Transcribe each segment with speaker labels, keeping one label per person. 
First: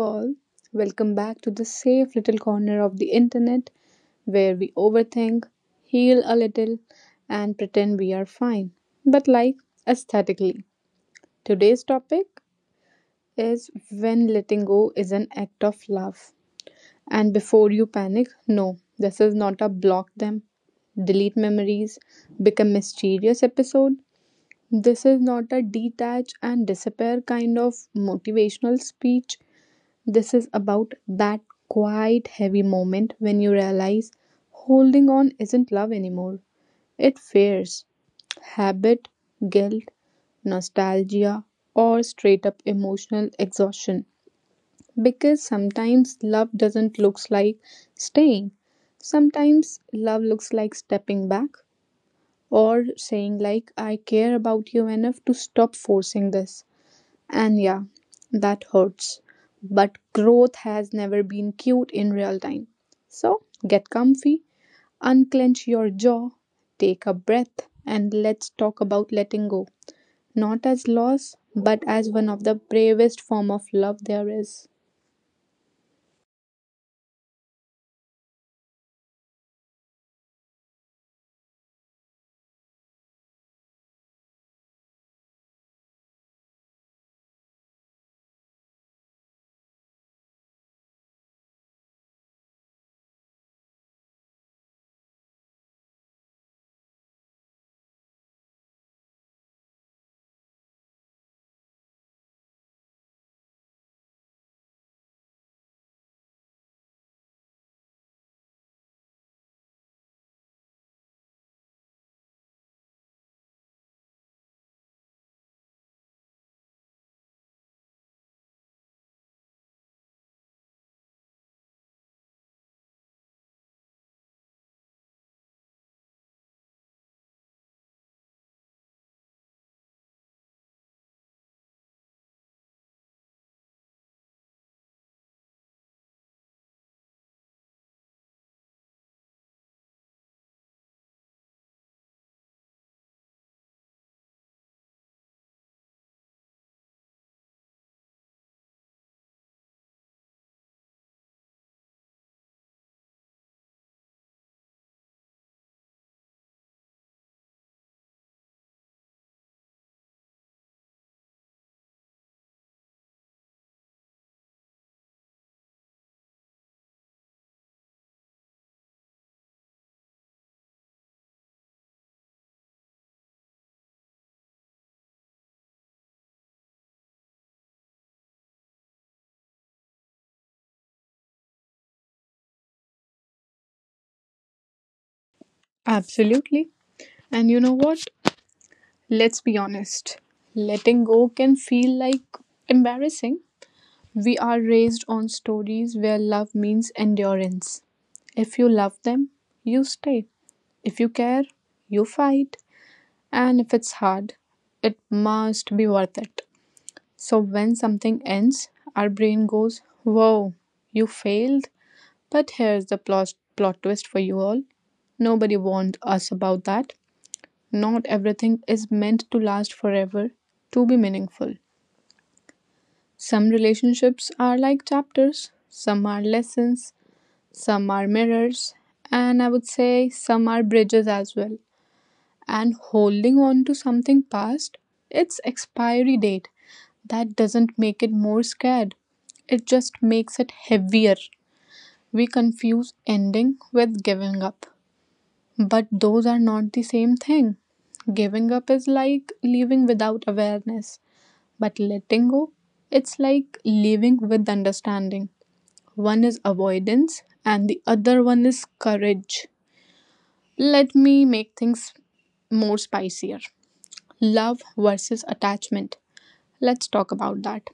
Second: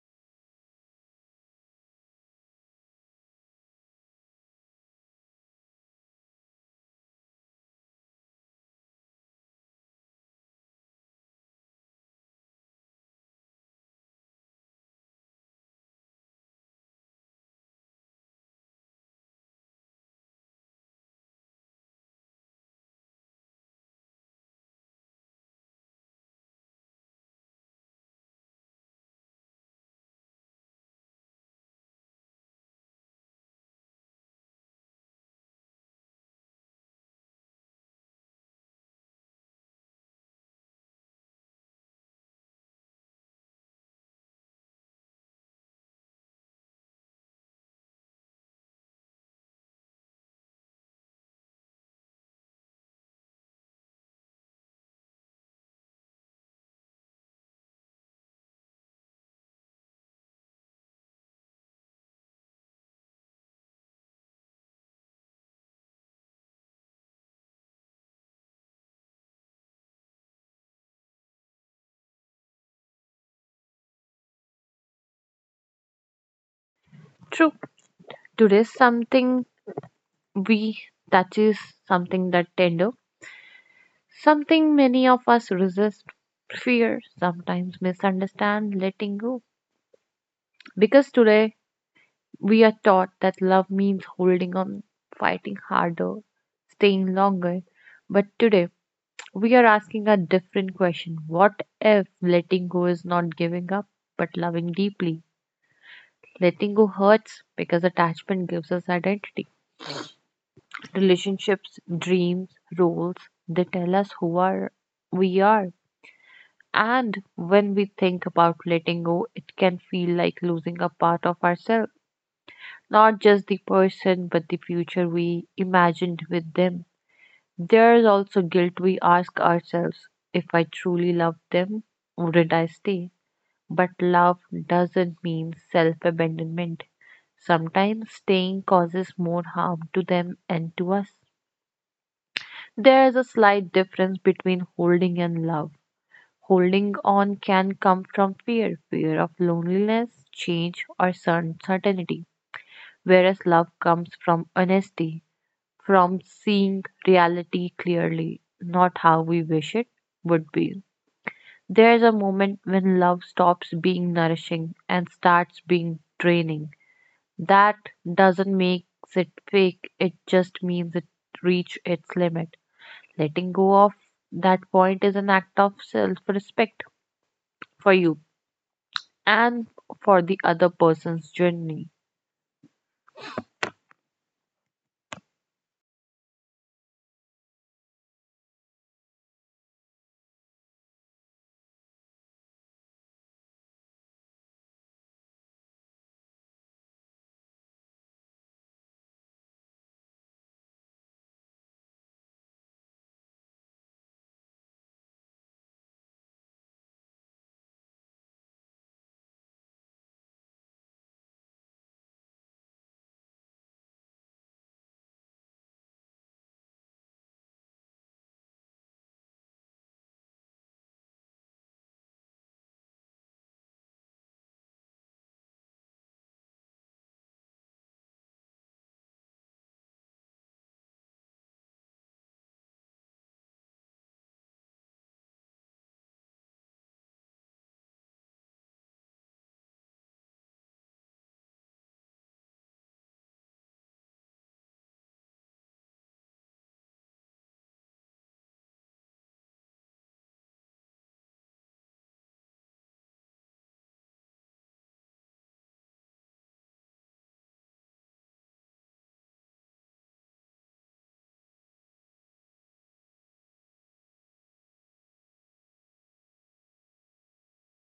Speaker 1: all, welcome back to the safe little corner of the internet where we overthink, heal a little, and pretend we are fine, but like aesthetically. Today's topic is when letting go is an act of love. And before you panic, no, this is not a block them, delete memories, become mysterious episode. This is not a detach and disappear kind of motivational speech. This is about that quiet, heavy moment when you realize holding on isn't love anymore. It fears, habit, guilt, nostalgia, or straight up emotional exhaustion. Because sometimes love doesn't look like staying. Sometimes love looks like stepping back or saying like I care about you enough to stop forcing this. And yeah, that hurts. But growth has never been cute in real time. So get comfy, unclench your jaw, take a breath, and let's talk about letting go. Not as loss, but as one of the bravest form of love there is.
Speaker 2: True. Today, something we touch is something that tender, something many of us resist, fear, sometimes misunderstand, letting go. Because today, we are taught that love means holding on, fighting harder, staying longer. But today, we are asking a different question. What if letting go is not giving up, but loving deeply? Letting go hurts because attachment gives us identity relationships, dreams, roles. They tell us who are we are. And when we think about letting go, it can feel like losing a part of ourselves, not just the person, but the future we imagined with them. There is also guilt we ask ourselves if I truly loved them, wouldn't I stay? But love doesn't mean self abandonment. Sometimes staying causes more harm to them and to us. There is a slight difference between holding and love. Holding on can come from fear, fear of loneliness, change, or certainty, whereas love comes from honesty, from seeing reality clearly, not how we wish it would be. There is a moment when love stops being nourishing and starts being draining. That doesn't make it fake, it just means it reached its limit. Letting go of that point is an act of self respect for you and for the other person's journey.
Speaker 1: Absolutely. And you know what? Let's be honest. Letting go can feel like embarrassing. We are raised on stories where love means endurance. If you love them, you stay. If you care, you fight. And if it's hard, it must be worth it. So when something ends, our brain goes, whoa, you failed. But here's the plot twist for you all. Nobody warned us about that. Not everything is meant to last forever to be meaningful. Some relationships are like chapters, some are lessons, some are mirrors, and I would say some are bridges as well. And holding on to something past its expiry date, that doesn't make it more scared, it just makes it heavier. We confuse ending with giving up, but those are not the same thing. Giving up is like leaving without awareness, but letting go, it's like leaving with understanding. One is avoidance, and the other one is courage. Let me make things more spicier. Love versus attachment. Let's talk about that.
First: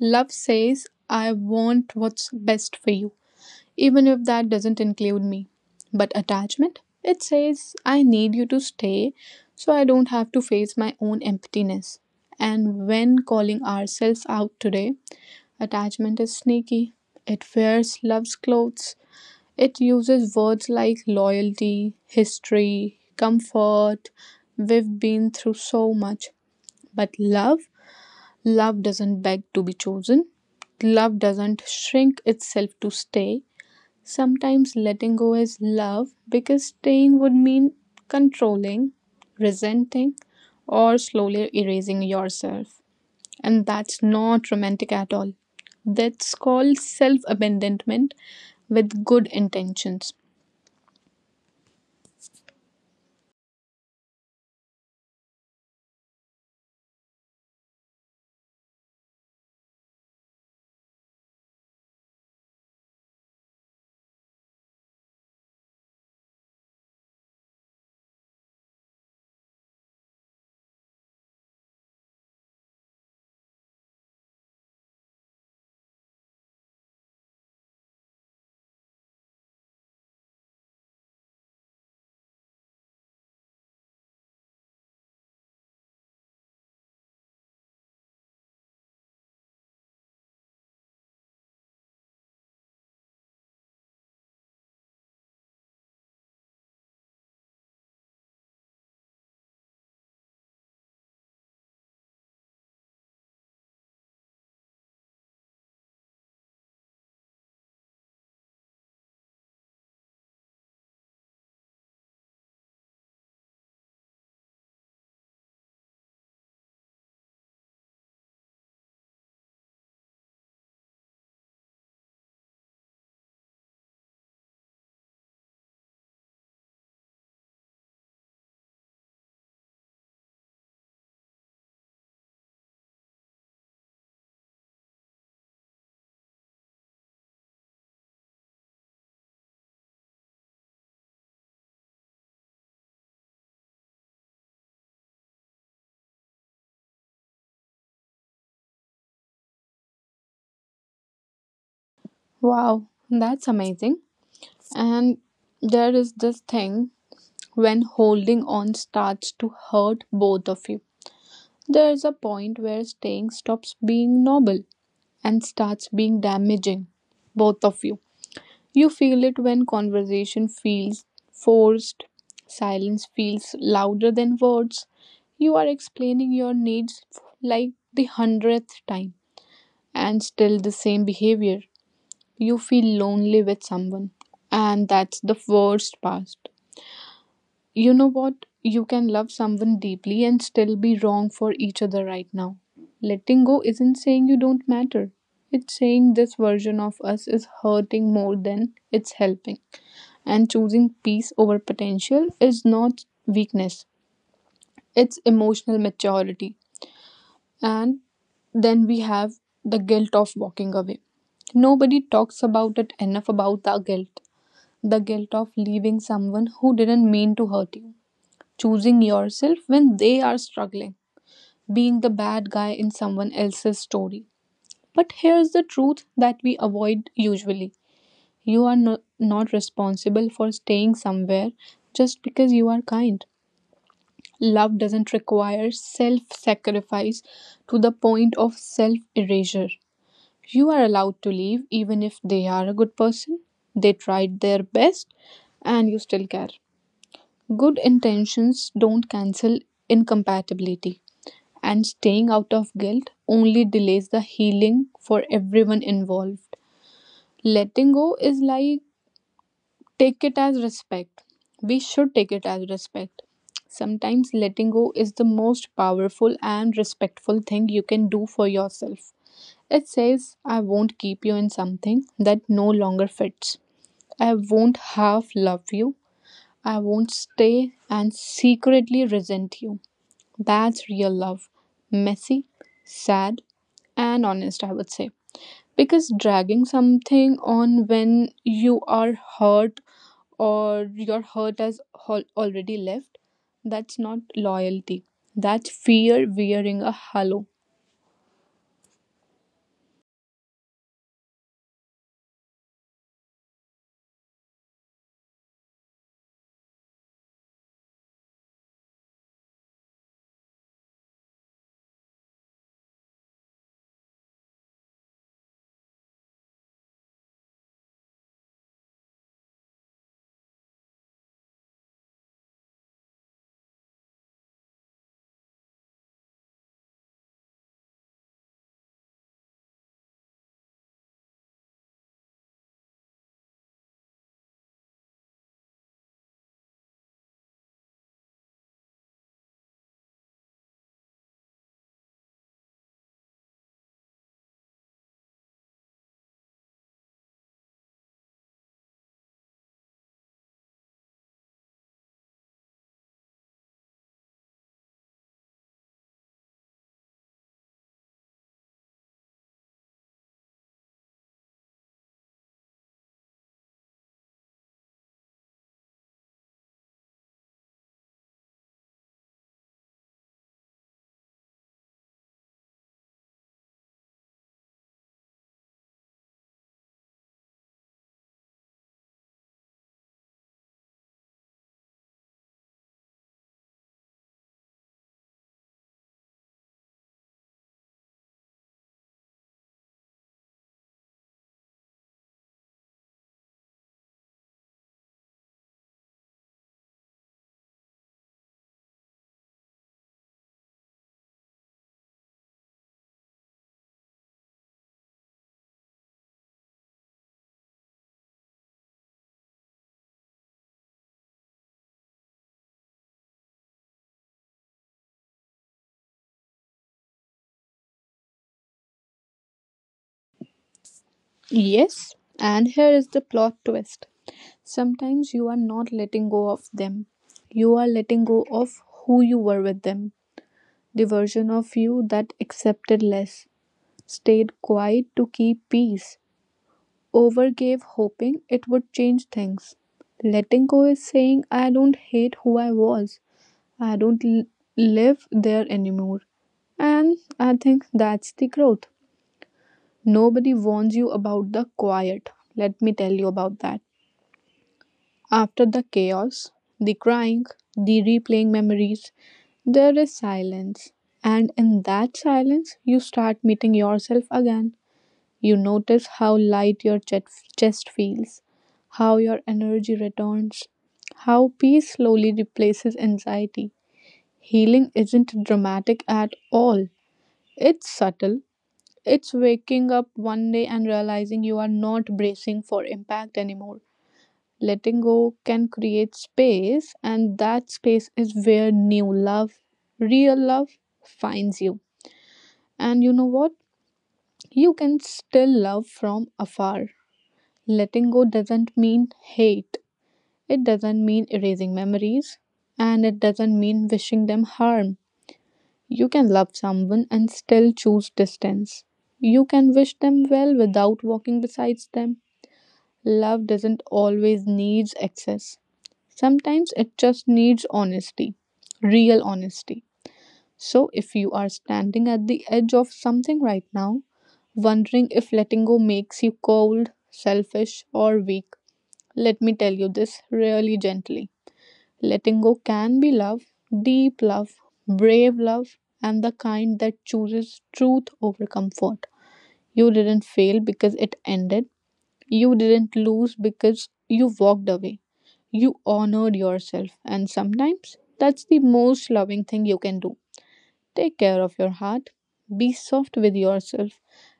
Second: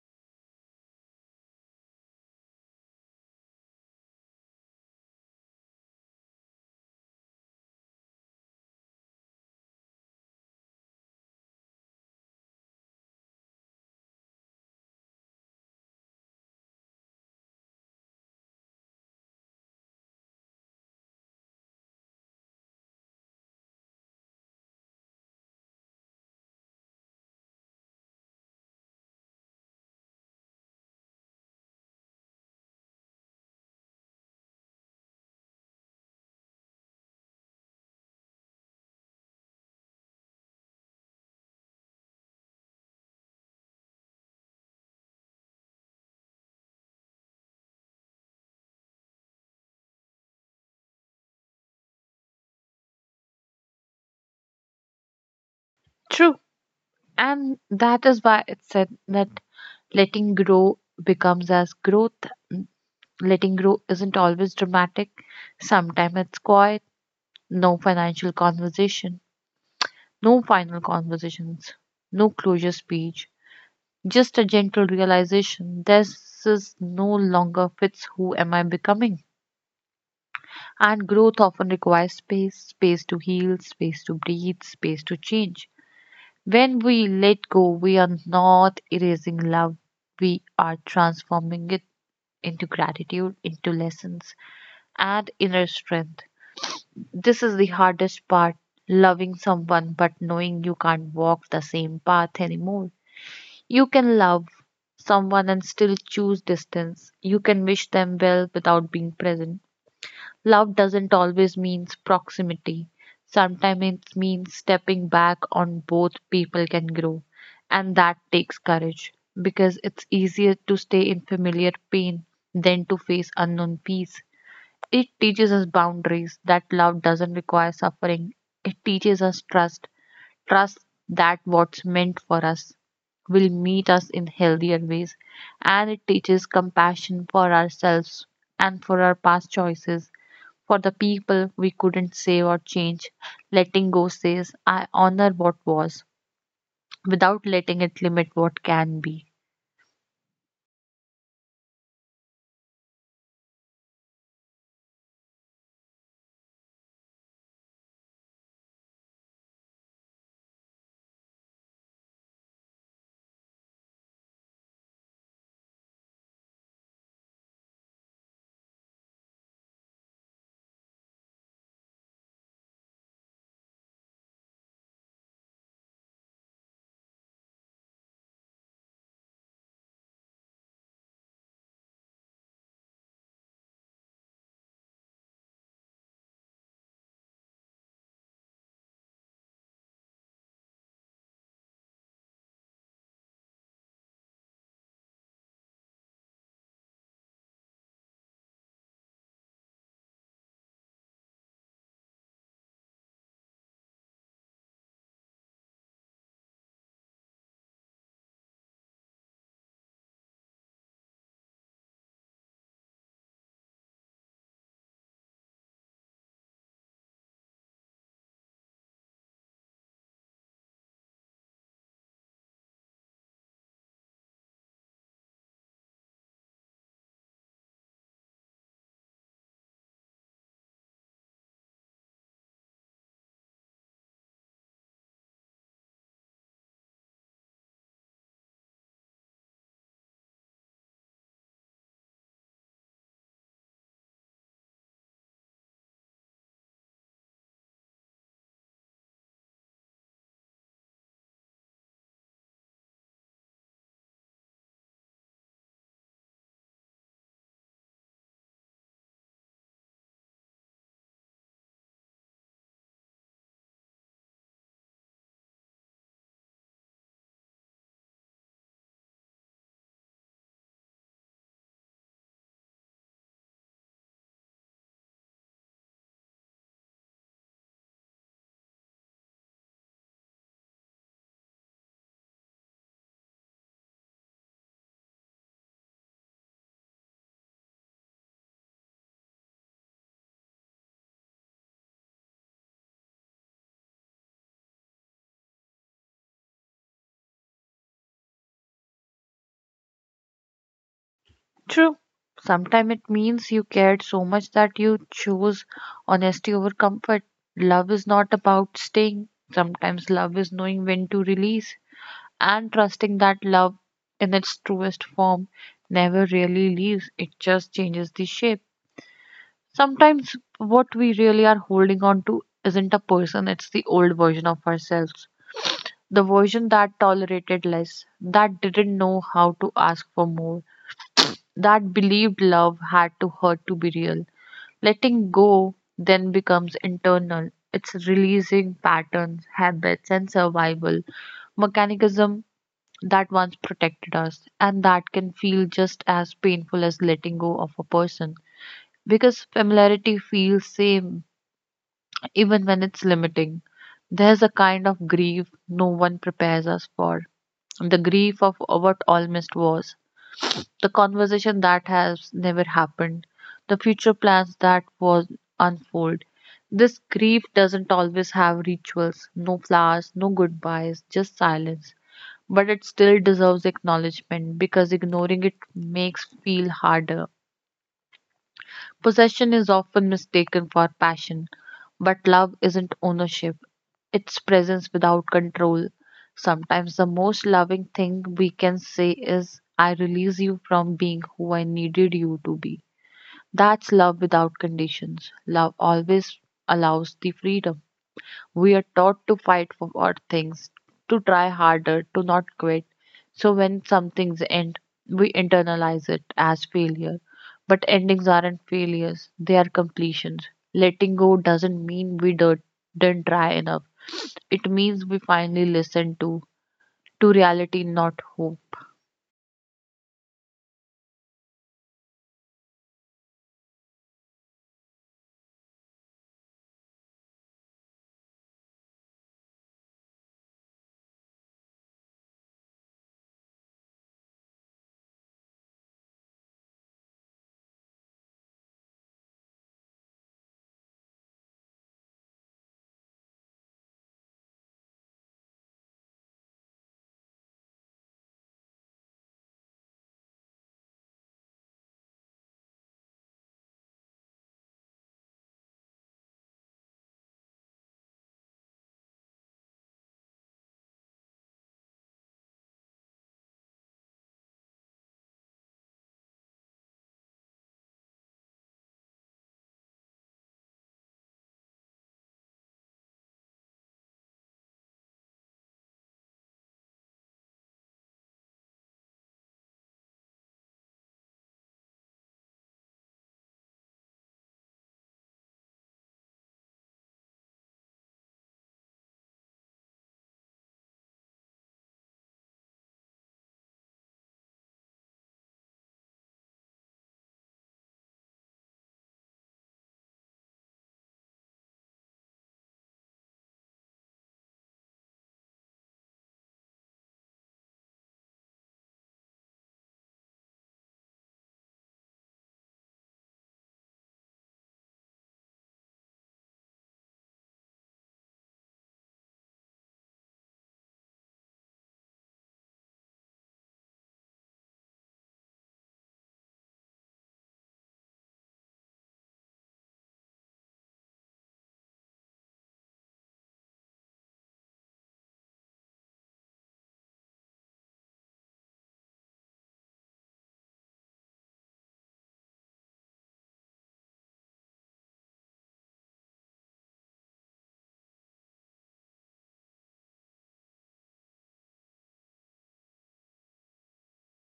Speaker 1: Love says, I want what's best for you, even if that doesn't include me. But attachment, it says, I need you to stay so I don't have to face my own emptiness. And when calling ourselves out today, attachment is sneaky. It wears love's clothes. It uses words like loyalty, history, comfort, we've been through so much. But love doesn't beg to be chosen. Love doesn't shrink itself to stay. Sometimes letting go is love because staying would mean controlling, resenting, or slowly erasing yourself. And that's not romantic at all. That's called self abandonment with good intentions.
Speaker 2: True. And that is why it's said that letting grow becomes as growth. Letting grow isn't always dramatic. Sometimes it's quiet, no financial conversation, no final conversations, no closure speech, just a gentle realization this is no longer fits who am I becoming. And growth often requires space space to heal, space to breathe, space to change. When we let go, we are not erasing love, we are transforming it into gratitude, into lessons, and inner strength. This is the hardest part loving someone, but knowing you can't walk the same path anymore. You can love someone and still choose distance. You can wish them well without being present. Love doesn't always mean proximity. Sometimes it means stepping back on both people can grow. And that takes courage because it's easier to stay in familiar pain than to face unknown peace. It teaches us boundaries that love doesn't require suffering. It teaches us trust, trust that what's meant for us will meet us in healthier ways. And it teaches compassion for ourselves and for our past choices for the people we couldn't save or change, letting go says, I honor what was, without letting it limit what can be.
Speaker 1: Wow, that's amazing. And there is this thing when holding on starts to hurt both of you. There is a point where staying stops being noble and starts being damaging, both of you. You feel it when conversation feels forced, silence feels louder than words. You are explaining your needs like the hundredth time and still the same behavior. You feel lonely with someone, and that's the worst part. You know what? You can love someone deeply and still be wrong for each other right now. Letting go isn't saying you don't matter. It's saying this version of us is hurting more than it's helping. And choosing peace over potential is not weakness, it's emotional maturity. And then we have the guilt of walking away. Nobody talks about it enough about the guilt, the guilt of leaving someone who didn't mean to hurt you, choosing yourself when they are struggling, being the bad guy in someone else's story. But here's the truth that we avoid usually: you are not responsible for staying somewhere just because you are kind. Love doesn't require self sacrifice to the point of self erasure. You are allowed to leave even if they are a good person, they tried their best, and you still care. Good intentions don't cancel incompatibility, and staying out of guilt only delays the healing for everyone involved. Letting go is like take it as respect. We should take it as respect. Sometimes letting go is the most powerful and respectful thing you can do for yourself. It says, I won't keep you in something that no longer fits. I won't half love you. I won't stay and secretly resent you. That's real love. Messy, sad, and honest, I would say. Because dragging something on when you are hurt or your hurt has already left, that's not loyalty. That's fear wearing a halo.
Speaker 2: True. Sometimes it means you cared so much that you chose honesty over comfort. Love is not about staying. Sometimes love is knowing when to release and trusting that love in its truest form never really leaves. It just changes the shape. Sometimes what we really are holding on to isn't a person, it's the old version of ourselves. The version that tolerated less, that didn't know how to ask for more, that believed love had to hurt to be real. Letting go then becomes internal. It's releasing patterns, habits, and survival mechanism that once protected us and that can feel just as painful as letting go of a person because familiarity feels same even when it's limiting. There's a kind of grief no one prepares us for the grief of what almost was, the conversation that has never happened, the future plans that was unfold. This grief doesn't always have rituals, no flowers, no goodbyes, just silence. But it still deserves acknowledgement because ignoring it makes feel harder. Possession is often mistaken for passion, but love isn't ownership, it's presence without control. Sometimes the most loving thing we can say is, I release you from being who I needed you to be. That's love without conditions. Love always allows the freedom. We are taught to fight for our things, to try harder, to not quit. So when some things end, we internalize it as failure. But endings aren't failures, they are completions. Letting go doesn't mean we don't, didn't try enough. It means we finally listened to reality, not hope.
Speaker 1: Yes, and here is the plot twist. Sometimes you are not letting go of them. You are letting go of who you were with them, the version of you that accepted less, stayed quiet to keep peace, overgave hoping it would change things. Letting go is saying, I don't hate who I was, I don't live there anymore. And I think that's the growth. Nobody warns you about the quiet. Let me tell you about that. After the chaos, the crying, the replaying memories, there is silence. And in that silence, you start meeting yourself again. You notice how light your chest feels, how your energy returns, how peace slowly replaces anxiety. Healing isn't dramatic at all, it's subtle. It's waking up one day and realizing you are not bracing for impact anymore. Letting go can create space, and that space is where new love, real love, finds you. And you know what? You can still love from afar. Letting go doesn't mean hate, it doesn't mean erasing memories, and it doesn't mean wishing them harm. You can love someone and still choose distance. You can wish them well without walking beside them. Love doesn't always need excess. Sometimes it just needs honesty, real honesty. So if you are standing at the edge of something right now, wondering if letting go makes you cold, selfish, or weak, let me tell you this really gently. Letting go can be love, deep love, brave love, and the kind that chooses truth over comfort. You didn't fail because it ended, you didn't lose because you walked away. You honored yourself, and sometimes that's the most loving thing you can do. Take care of your heart, be soft with yourself,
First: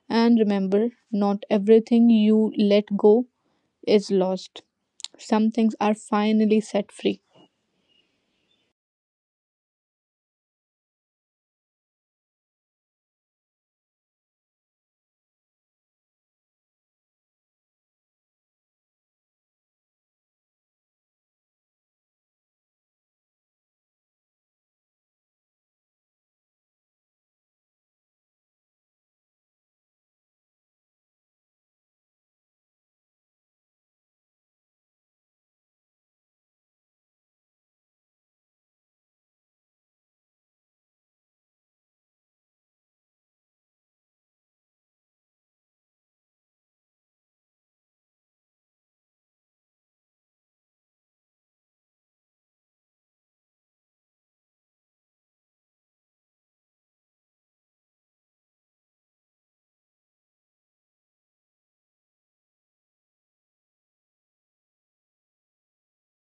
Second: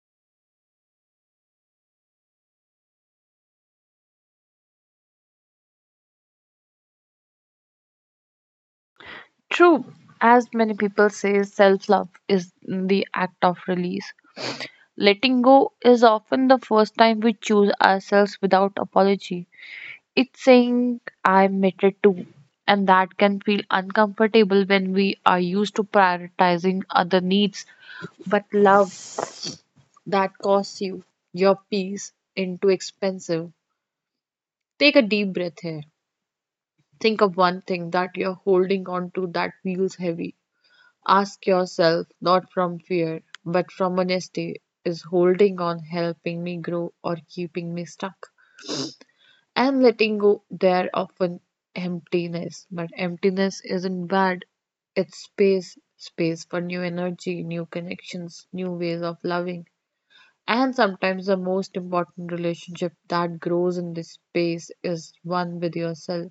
Speaker 1: and remember not everything you let go is lost. Some things are finally set free.
Speaker 2: True. As many people say, self love is the act of release. Letting go is often the first time we choose ourselves without apology. It's saying I'm matter too, and that can feel uncomfortable when we are used to prioritizing other needs. But love that costs you your peace into expensive. Take a deep breath here. Think of one thing that you're holding on to that feels heavy. Ask yourself, not from fear, but from honesty, is holding on helping me grow or keeping me stuck? And letting go there often emptiness, but emptiness isn't bad, it's space space for new energy, new connections, new ways of loving. And sometimes the most important relationship that grows in this space is one with yourself.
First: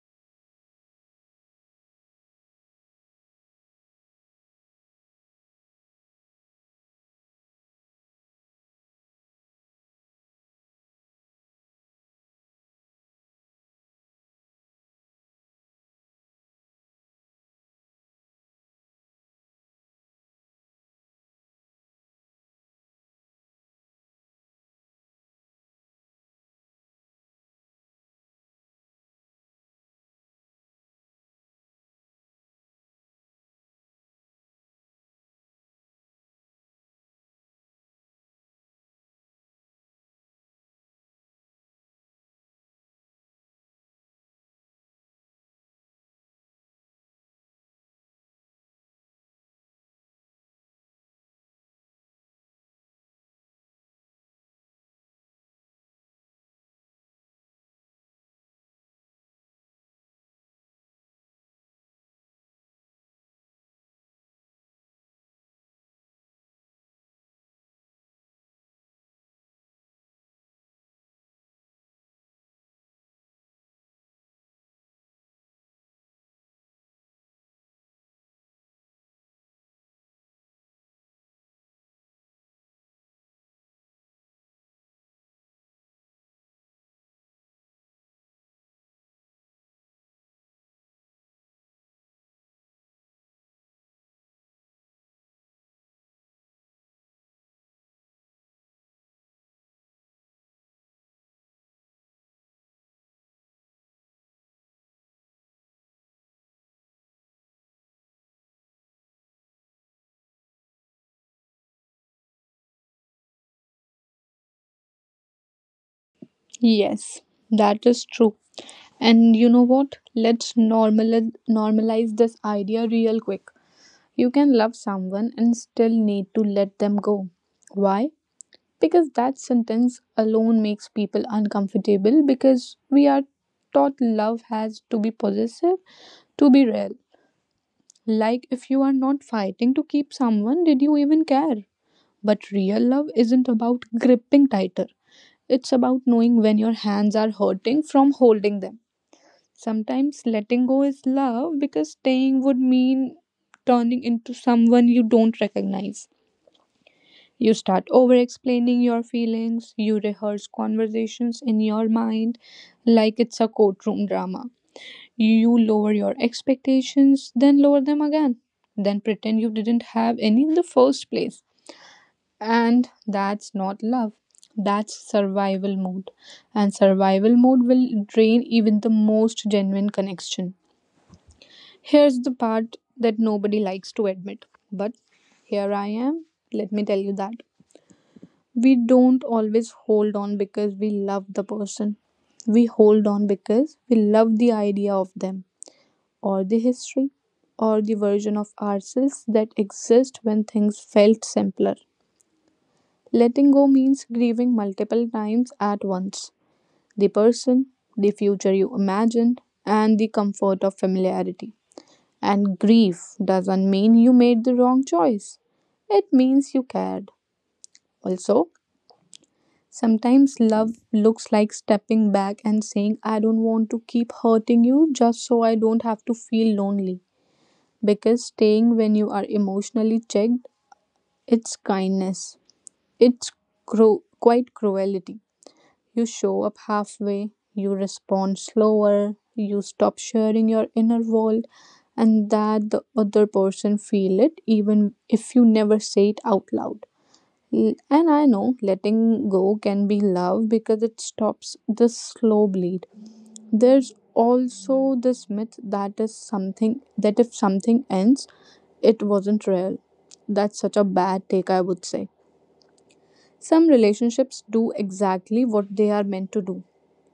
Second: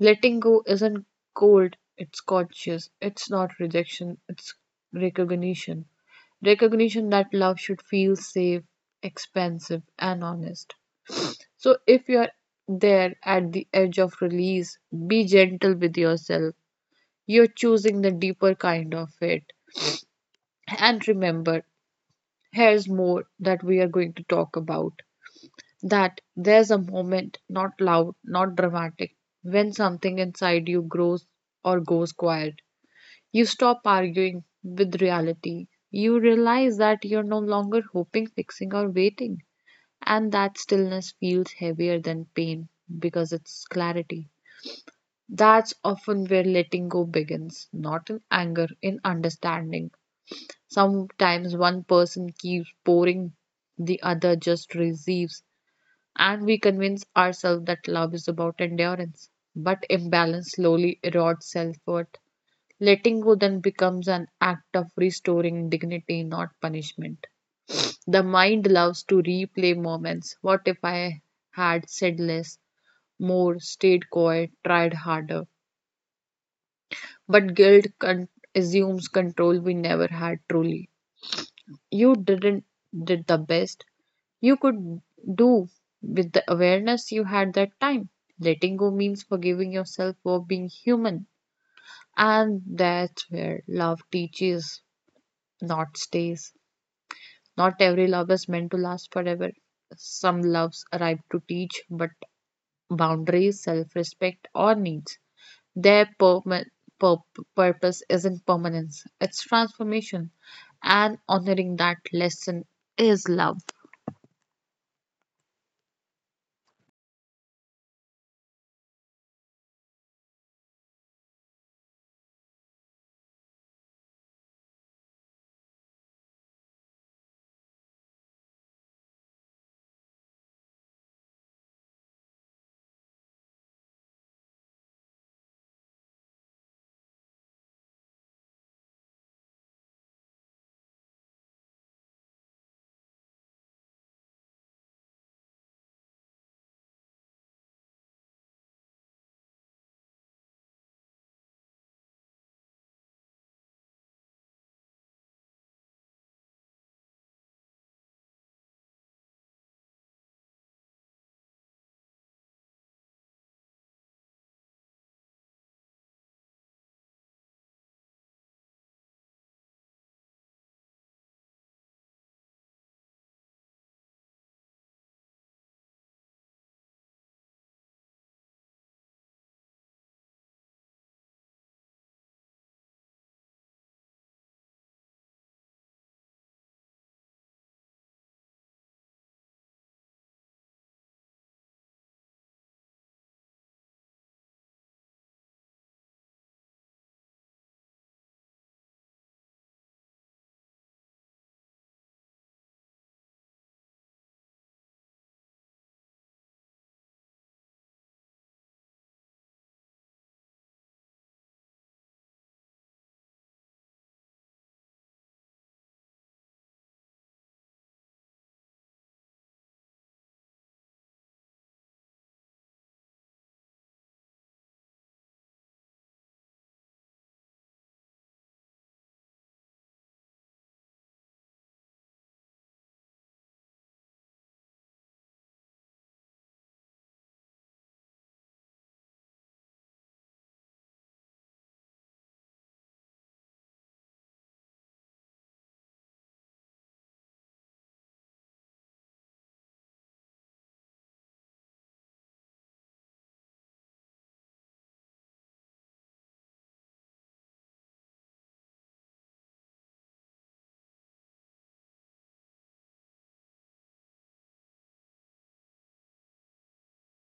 Speaker 2: Letting go isn't cold, it's conscious, it's not rejection, it's recognition, recognition that love should feel safe, expensive, and honest. So if you're there at the edge of release, be gentle with yourself. You're choosing the deeper kind of it. And remember, here's more that we are going to talk about. That there's a moment, not loud, not dramatic, when something inside you grows or goes quiet. You stop arguing with reality. You realize that you're no longer hoping, fixing, or waiting. And that stillness feels heavier than pain because it's clarity. That's often where letting go begins, not in anger, in understanding. Sometimes one person keeps pouring, the other just receives, and we convince ourselves that love is about endurance. But imbalance slowly erodes self worth. Letting go then becomes an act of restoring dignity, not punishment. The mind loves to replay moments. What if I had said less, more, stayed quiet, tried harder? But assumes control we never had truly. You didn't did the best you could do with the awareness you had that time. Letting go means forgiving yourself for being human. And that's where love teaches, not stays. Not every love is meant to last forever. Some loves arrive to teach, but boundaries, self respect, or needs. Their pur- purpose isn't permanence, it's transformation, and honoring that lesson is love.
Speaker 1: Yes, that is true. And you know what? Let's normalize this idea real quick. You can love someone and still need to let them go. Why? Because that sentence alone makes people uncomfortable because we are taught love has to be possessive, to be real. Like if you are not fighting to keep someone, did you even care? But real love isn't about gripping tighter. It's about knowing when your hands are hurting from holding them. Sometimes letting go is love because staying would mean turning into someone you don't recognize. You start over explaining your feelings, you rehearse conversations in your mind like it's a courtroom drama. You lower your expectations, then lower them again, then pretend you didn't have any in the first place. And that's not love. That's survival mode. And survival mode will drain even the most genuine connection. Here's the part that nobody likes to admit. But here I am. Let me tell you that. We don't always hold on because we love the person. We hold on because we love the idea of them, or the history, or the version of ourselves that exists when things felt simpler. Letting go means grieving multiple times at once: the person, the future you imagined, and the comfort of familiarity. And grief doesn't mean you made the wrong choice, it means you cared. Also, sometimes love looks like stepping back and saying, I don't want to keep hurting you just so I don't have to feel lonely. Because staying when you are emotionally checked, it's kindness, it's quite cruelty. You show up halfway, you respond slower, you stop sharing your inner world, and that the other person feel it even if you never say it out loud. And I know letting go can be love because it stops the slow bleed. There's also this myth that is something that if something ends, it wasn't real. That's such a bad take, I would say. Some relationships do exactly what they are meant to do.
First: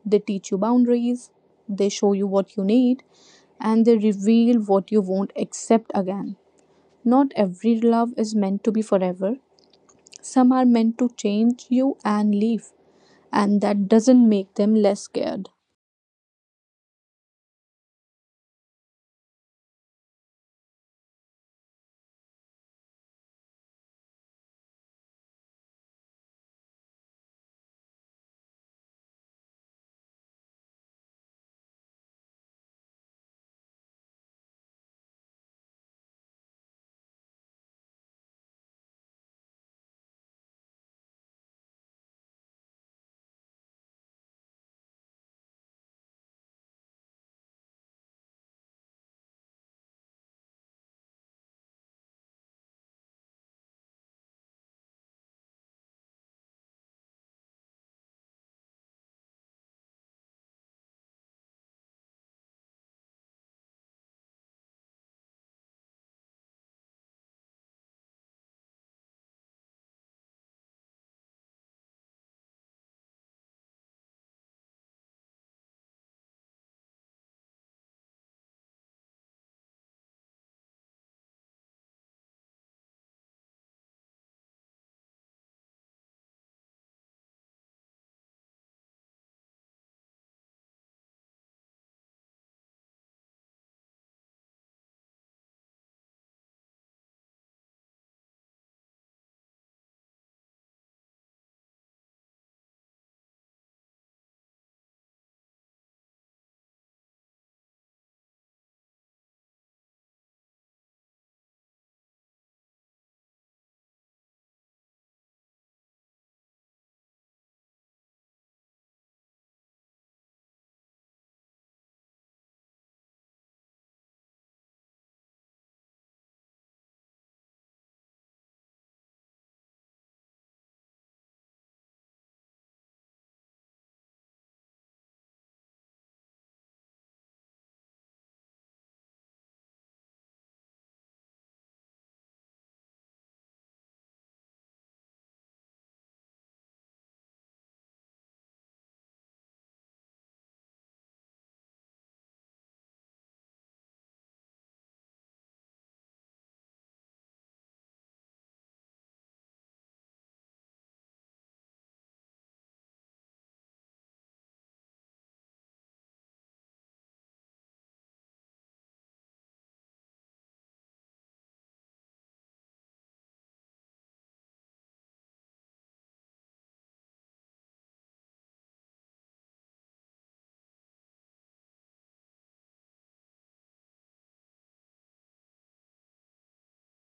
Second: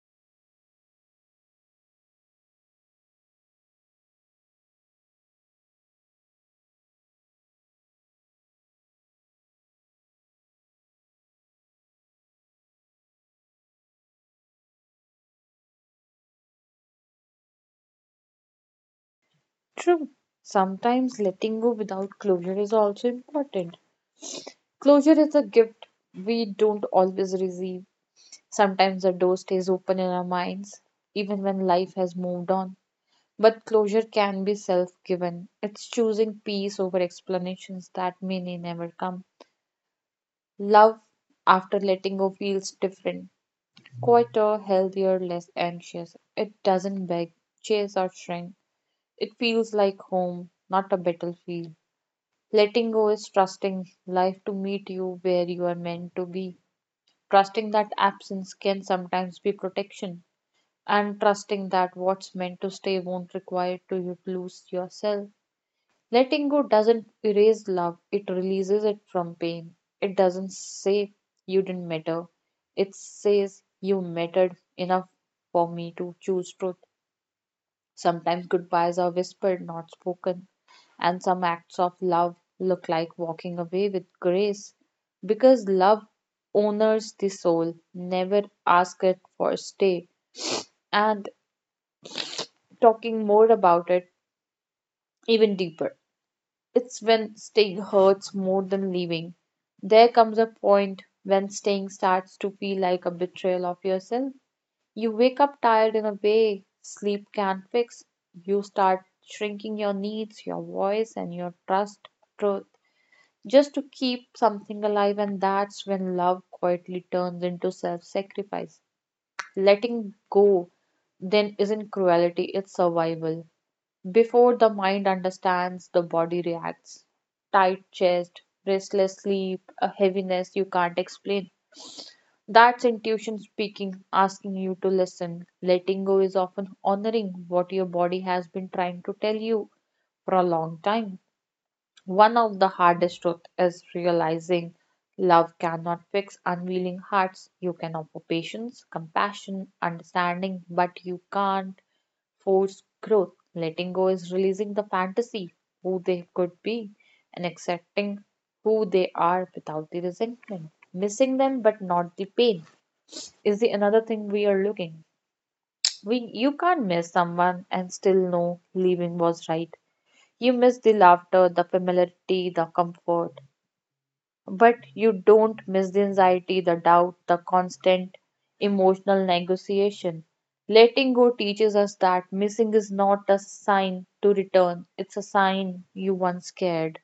Speaker 1: They teach you boundaries, they show you what you need, and they reveal what you won't accept again. Not every love is meant to be forever. Some are meant to change you and leave, and that doesn't make them less scared.
Speaker 2: True. Sometimes letting go without closure is also important. Closure is a gift we don't always receive. Sometimes the door stays open in our minds, even when life has moved on. But closure can be self given. It's choosing peace over explanations that may never come. Love after letting go feels different quieter, healthier, less anxious. It doesn't beg, chase, or shrink. It feels like home, not a battlefield. Letting go is trusting life to meet you where you are meant to be. Trusting that absence can sometimes be protection, and trusting that what's meant to stay won't require to you to lose yourself. Letting go doesn't erase love, it releases it from pain. It doesn't say you didn't matter, it says you mattered enough for me to choose truth. Sometimes goodbyes are whispered, not spoken, and some acts of love look like walking away with grace because love honors the soul, never asks it for stay, and talking more about it even deeper. It's when staying hurts more than leaving. There comes a point when staying starts to feel like a betrayal of yourself. You wake up tired in a way sleep can't fix. You start shrinking your needs, your voice, and your trust, truth, just to keep something alive. And that's when love quietly turns into self sacrifice. Letting go then isn't cruelty, it's survival. Before the mind understands, the body reacts. Tight chest, restless sleep, a heaviness you can't explain. That's intuition speaking, asking you to listen. Letting go is often honoring what your body has been trying to tell you for a long time. One of the hardest truths is realizing love cannot fix unwilling hearts. You can offer patience, compassion, understanding, but you can't forced growth. Letting go is releasing the fantasy, who they could be, and accepting who they are without the resentment. Missing them but not the pain is the another thing we are looking. We You can't miss someone and still know leaving was right. You miss the laughter, the familiarity, the comfort, but you don't miss the anxiety, the doubt, the constant emotional negotiation. Letting go teaches us that missing is not a sign to return, it's a sign you once cared.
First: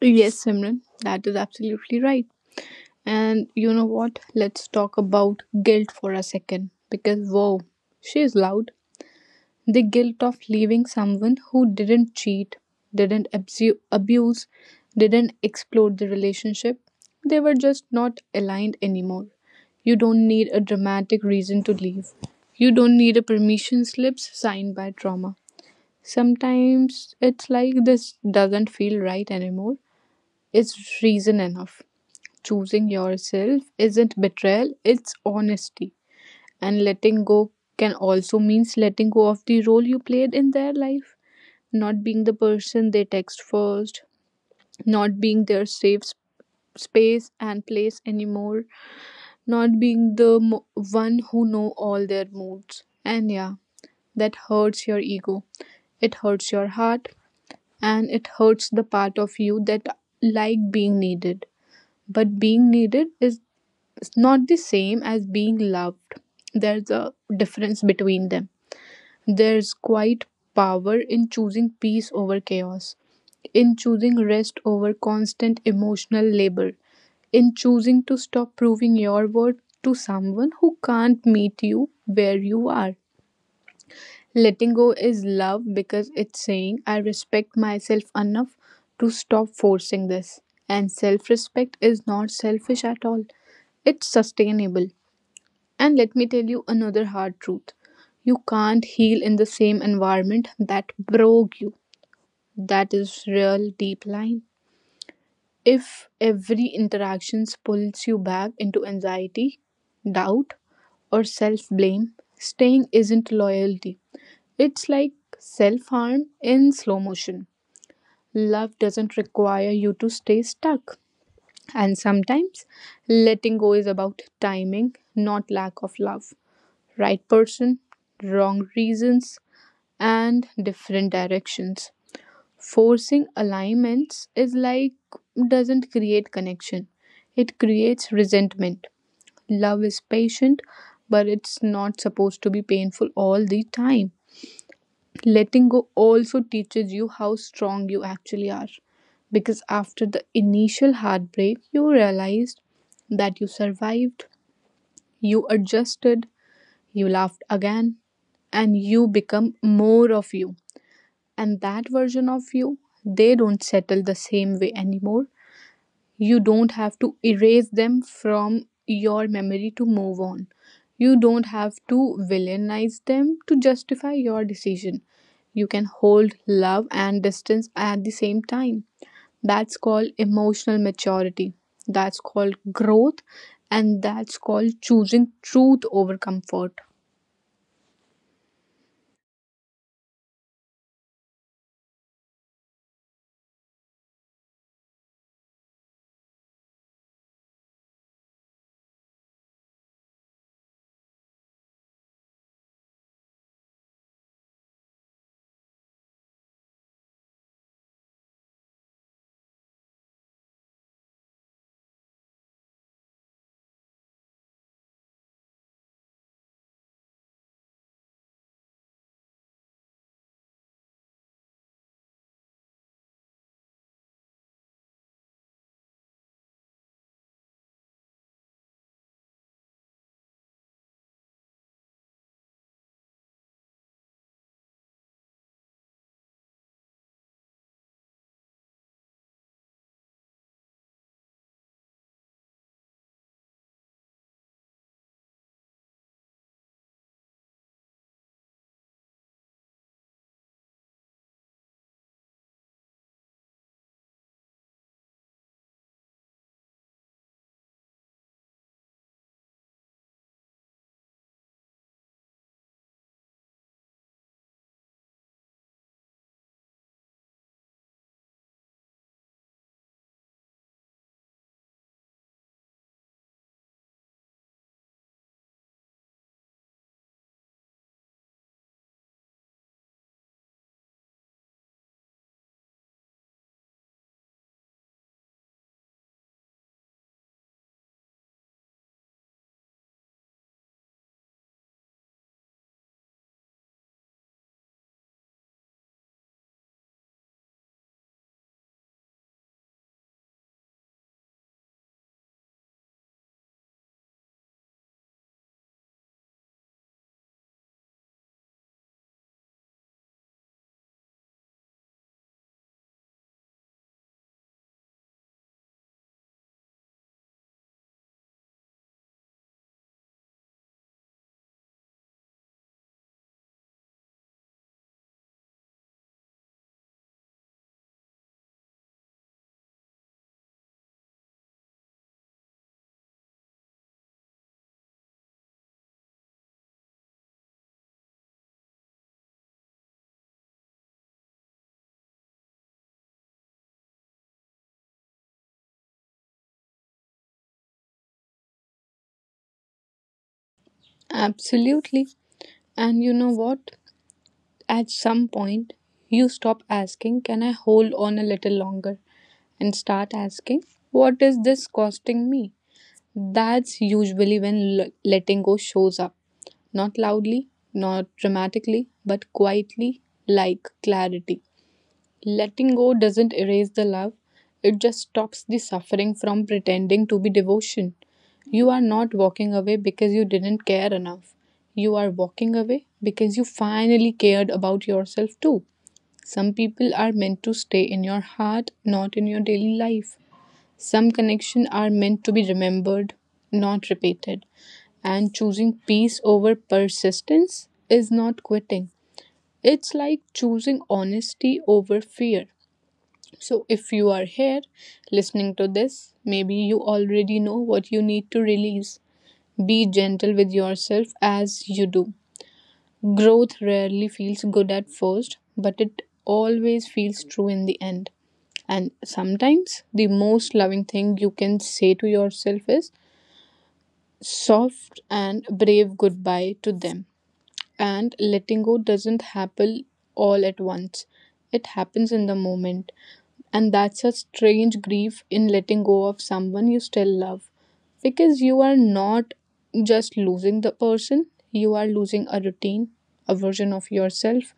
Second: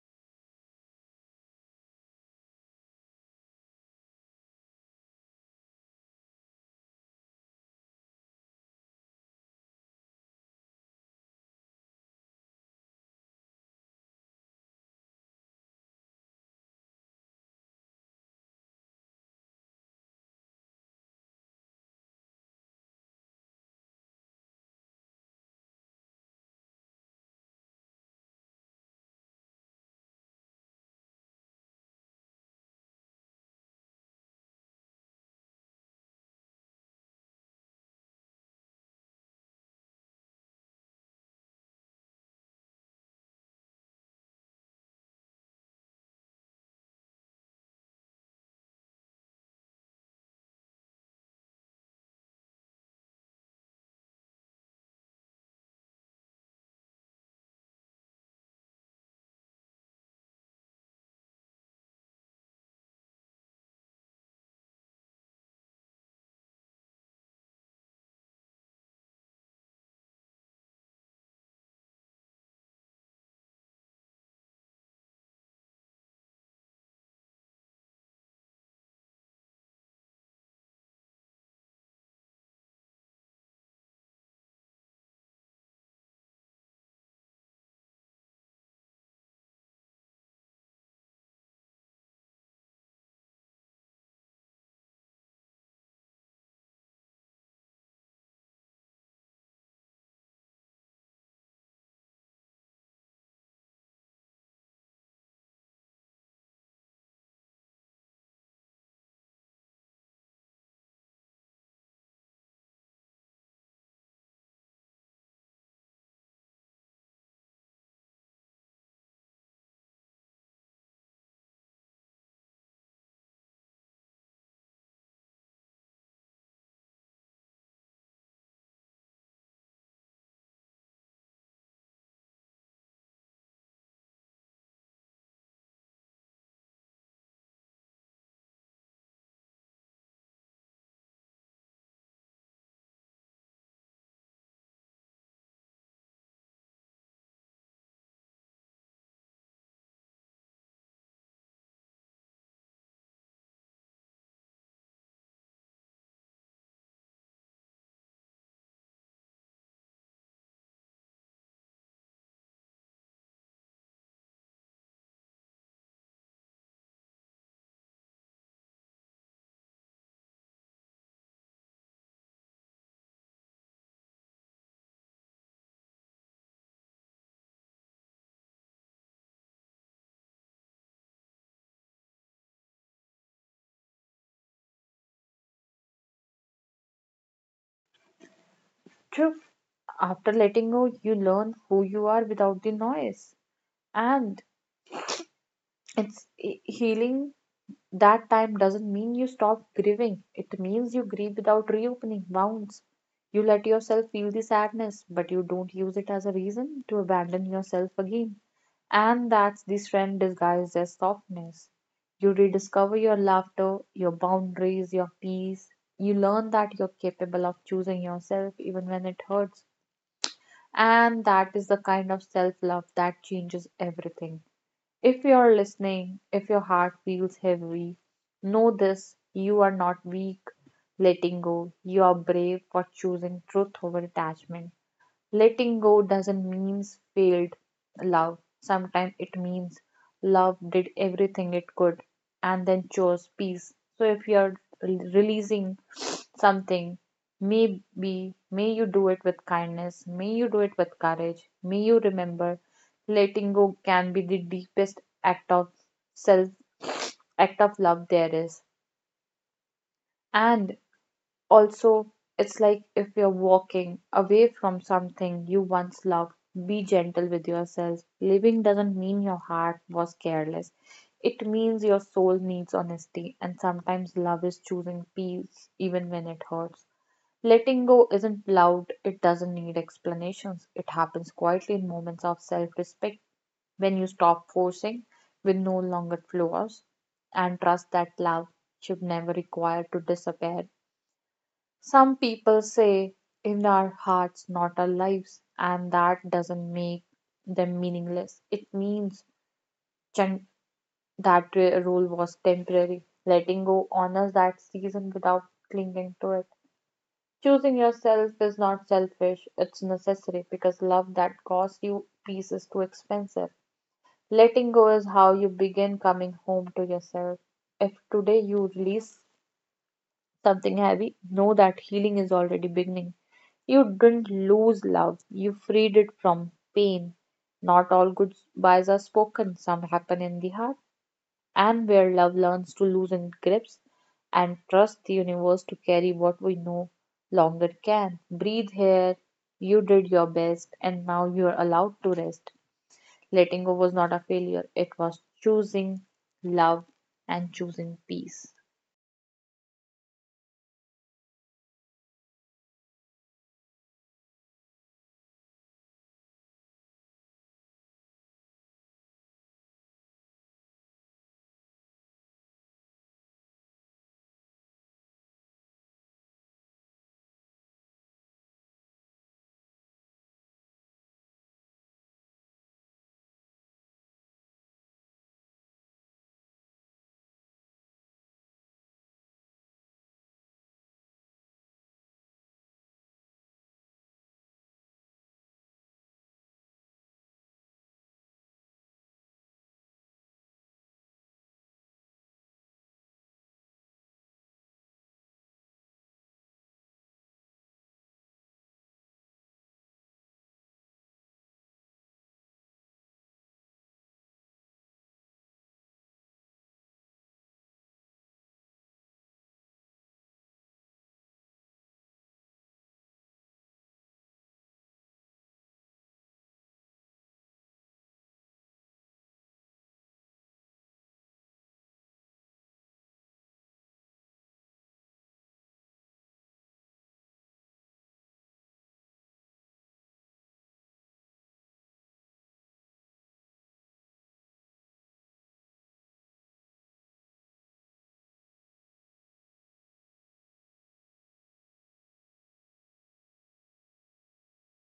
Speaker 1: Yes, Simran, that is absolutely right. And you know what? Let's talk about guilt for a second because, whoa, she is loud. The guilt of leaving someone who didn't cheat, didn't abuse, didn't explode the relationship. They were just not aligned anymore. You don't need a dramatic reason to leave. You don't need a permission slips signed by trauma. Sometimes it's like this doesn't feel right anymore. It's reason enough. Choosing yourself isn't betrayal, it's honesty. And letting go can also means letting go of the role you played in their life, not being the person they text first, not being their space and place anymore, not being the one who know all their moods. And yeah, that hurts your ego. It hurts your heart and it hurts the part of you that like being needed. But being needed is not the same as being loved. There's a difference between them. There's quite power in choosing peace over chaos, in choosing rest over constant emotional labor, in choosing to stop proving your worth to someone who can't meet you where you are. Letting go is love because it's saying I respect myself enough to stop forcing this. And self respect is not selfish at all, it's sustainable. And let me tell you another hard truth, you can't heal in the same environment that broke you. That is real deep line. If every interaction pulls you back into anxiety, doubt, or self blame, staying isn't loyalty. It's like self harm in slow motion. Love doesn't require you to stay stuck. And sometimes letting go is about timing, not lack of love. Right person, wrong reasons, and different directions. Forcing alignments is like doesn't create connection, it creates resentment. Love is patient, but it's not supposed to be painful all the time. Letting go also teaches you how strong you actually are because after the initial heartbreak, you realized that you survived, you adjusted, you laughed again and you become more of you. And that version of you, they don't settle the same way anymore. You don't have to erase them from your memory to move on. You don't have to villainize them to justify your decision. You can hold love and distance at the same time. That's called emotional maturity. That's called growth. And that's called choosing truth over comfort.
Speaker 2: True. After letting go, you learn who you are without the noise. And it's healing. That time doesn't mean you stop grieving. It means you grieve without reopening wounds. You let yourself feel the sadness, but you don't use it as a reason to abandon yourself again. And that's the strength disguised as softness. You rediscover your laughter, your boundaries, your peace. You learn that you're capable of choosing yourself even when it hurts. And that is the kind of self love that changes everything. If you are listening, if your heart feels heavy, know this you are not weak letting go. You are brave for choosing truth over attachment. Letting go doesn't mean failed love. Sometimes it means love did everything it could and then chose peace. So if you're releasing something, maybe may you do it with kindness, may you do it with courage, may you remember letting go can be the deepest act of self act of love there is. And also, it's like if you're walking away from something you once loved, be gentle with yourself. Living doesn't mean your heart was careless, it means your soul needs honesty, and sometimes love is choosing peace even when it hurts. Letting go isn't loud, it doesn't need explanations. It happens quietly in moments of self respect when you stop forcing with no longer flaws and trust that love should never require to disappear some people say, in our hearts, not our lives, and that doesn't make them meaningless. It means chan- rule was temporary. Letting go honors that season without clinging to it. Choosing yourself is not selfish, it's necessary because love that costs you peace is too expensive. Letting go is how you begin coming home to yourself. If today you release something heavy, know that healing is already beginning. You didn't lose love, you freed it from pain. Not all goodbyes are spoken, some happen in the heart, and where love learns to loosen grips and trust the universe to carry what we no longer can. Breathe here, you did your best, and now you are allowed to rest. Letting go was not a failure, it was choosing love and choosing peace.
Speaker 1: Absolutely. And you know what? At some point, you stop asking, can I hold on a little longer? And start asking, what is this costing me? That's usually when letting go shows up. Not loudly, not dramatically, but quietly, like clarity. Letting go doesn't erase the love, it just stops the suffering from pretending to be devotion. You are not walking away because you didn't care enough. You are walking away because you finally cared about yourself too. Some people are meant to stay in your heart, not in your daily life. Some connections are meant to be remembered, not repeated. And choosing peace over persistence is not quitting. It's like choosing honesty over fear. So, if you are here listening to this, maybe you already know what you need to release. Be gentle with yourself as you do. Growth rarely feels good at first, but it always feels true in the end. And sometimes the most loving thing you can say to yourself is soft and brave goodbye to them. And letting go doesn't happen all at once, it happens in the moment. And that's a strange grief in letting go of someone you still love. Because you are not just losing the person, you are losing a routine, a version of yourself,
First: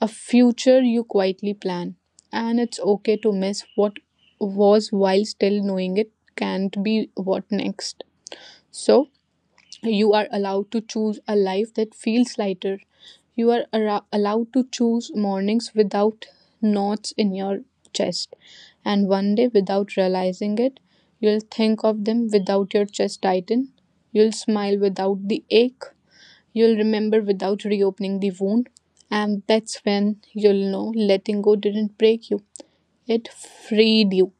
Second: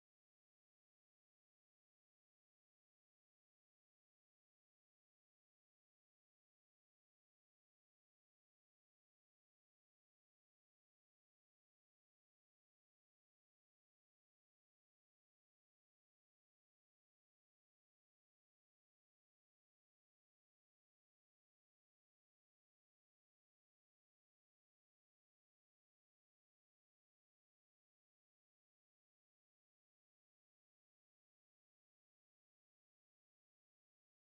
Speaker 1: a future you quietly plan. And it's okay to miss what was while still knowing it can't be what next. So, you are allowed to choose a life that feels lighter. You are allowed to choose mornings without knots in your chest. And one day, without realizing it, you'll think of them without your chest tighten. You'll smile without the ache. You'll remember without reopening the wound. And that's when you'll know letting go didn't break you, it freed you.